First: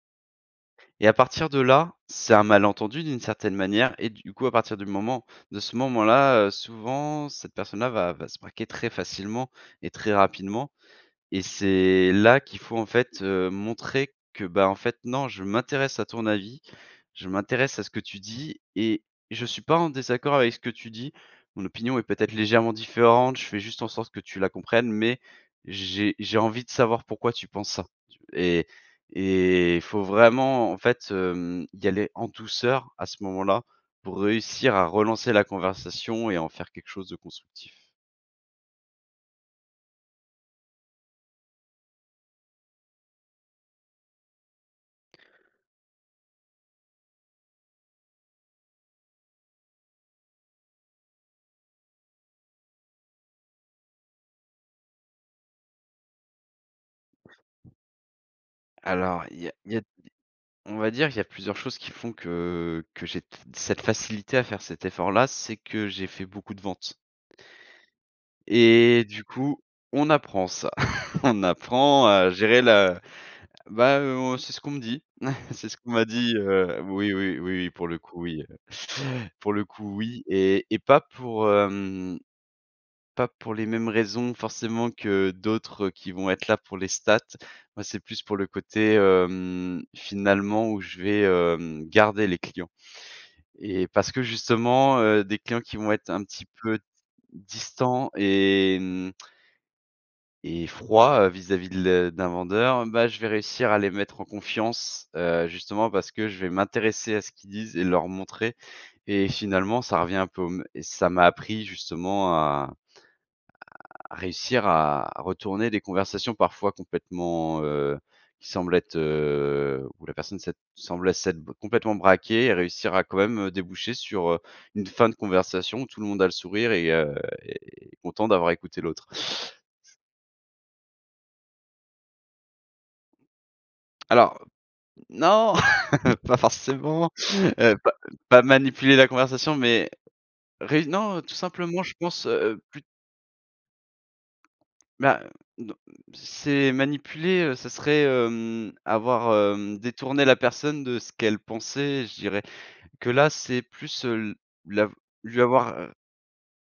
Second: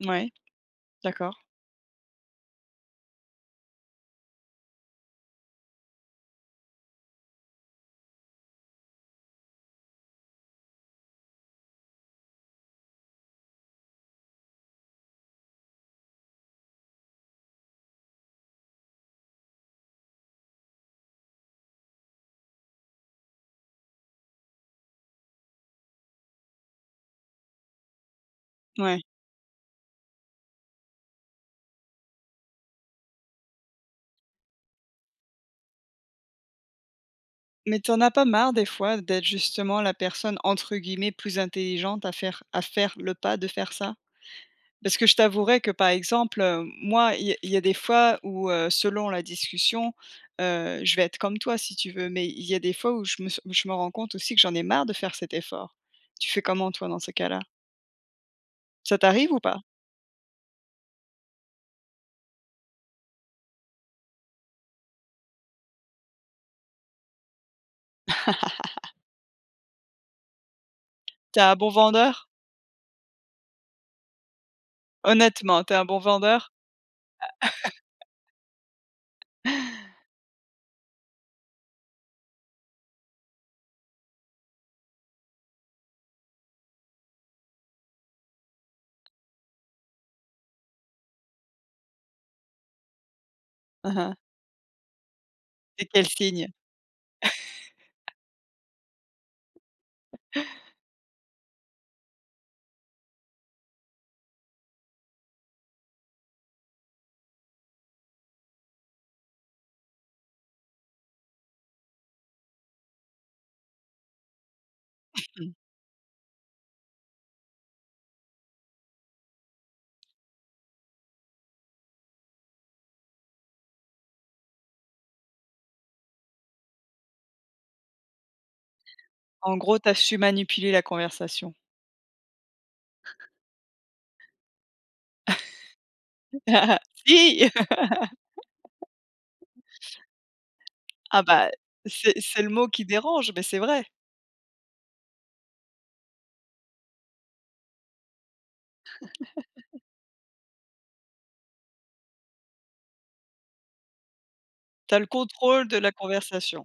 Ouais, Et à d'accord. partir de là, c'est un malentendu d'une certaine manière et du coup à partir du moment de ce moment-là, heu, souvent cette personne-là va va se braquer très facilement et très rapidement et c'est là qu'il faut en fait, heu, montrer que bah, en fait non: «Je m'intéresse à ton avis, je m'intéresse à ce que tu dis et je suis pas en désaccord avec ce que tu dis. Mon opinion est peut-être légèrement différente, je fais juste en sorte que tu la comprennes mais j'ai j'ai envie de savoir pourquoi tu penses ça, tu» et Ouais. et faut vraiment en fait, hem, y aller en douceur à ce moment-là, pour réussir à relancer la conversation et en faire quelque chose de constructif. Mais tu en as pas marre des fois d'être justement la personne entre guillemets «plus intelligente» à faire à faire le pas de faire ça? Parce que je t'avouerais que par exemple, heu, moi il y a il y a des fois où, heu, selon la discussion, heu, je vais être comme toi si tu veux, mais il y a des fois où je me s où je me rends compte aussi que j'en ai marre de faire cet effort. Tu fais comment toi dans ces cas-là? Ça Alors, t'arrive ou il y a pas? il y a des on va dire qu'il y a plusieurs choses qui font que que j'ai t c cette facilité à faire cet effort-là, c'est que j'ai fait beaucoup de vente et du coup, on apprend ça. Tu On es un bon apprend vendeur? à gérer la bah, heu, oh, c'est ce qu'on me dit, Honnêtement, c'est tu es ce un qu'on bon m'a dit, vendeur? heu, oui, oui, oui, oui, oui pour le coup, oui, heu, pour le coup, oui et et pas pour, hem, pas pour les mêmes raisons forcément que d'autres qui vont être là pour les statistiques. Moi c'est plus pour le côté, hem, finalement où je vais, hem, garder les clients et Mmh parce mh. que justement, heu, des clients qui Tu es vont quel être un signe? petit peu d distants et hem et froids, heu, vis-à-vis de le d'un vendeur, hem, bah, je vais réussir à les mettre en confiance. Heu, justement parce que je vais m'intéresser à ce qu'ils disent et leur montrer et finalement ça revient un peu au mê ça m'a appris justement à à réussir à retourner des conversations parfois complètement, heu, qui semblent être, heu, où la personne sa semblait s'être complètement braquée et réussir à quand même, heu, déboucher sur, heu, une fin de conversation où tout le monde a le sourire et heu et est content d'avoir écouté l'autre. En gros, tu as su manipuler la conversation. Alors non, pas forcément, Si! heu, pas pas manipuler la conversation, mais réu non, heu, Ah tout bah, simplement, je c'est pense, c'est heu, le heu, mot plus qui dérange, mais c'est vrai. Bah heu, non, c'est manipuler, heu, ce serait, hem, avoir, hem, détourné la personne de ce qu'elle pensait, je dirais que là, c'est plus, heu, l l'av Tu as le lui contrôle avoir, de la heu conversation.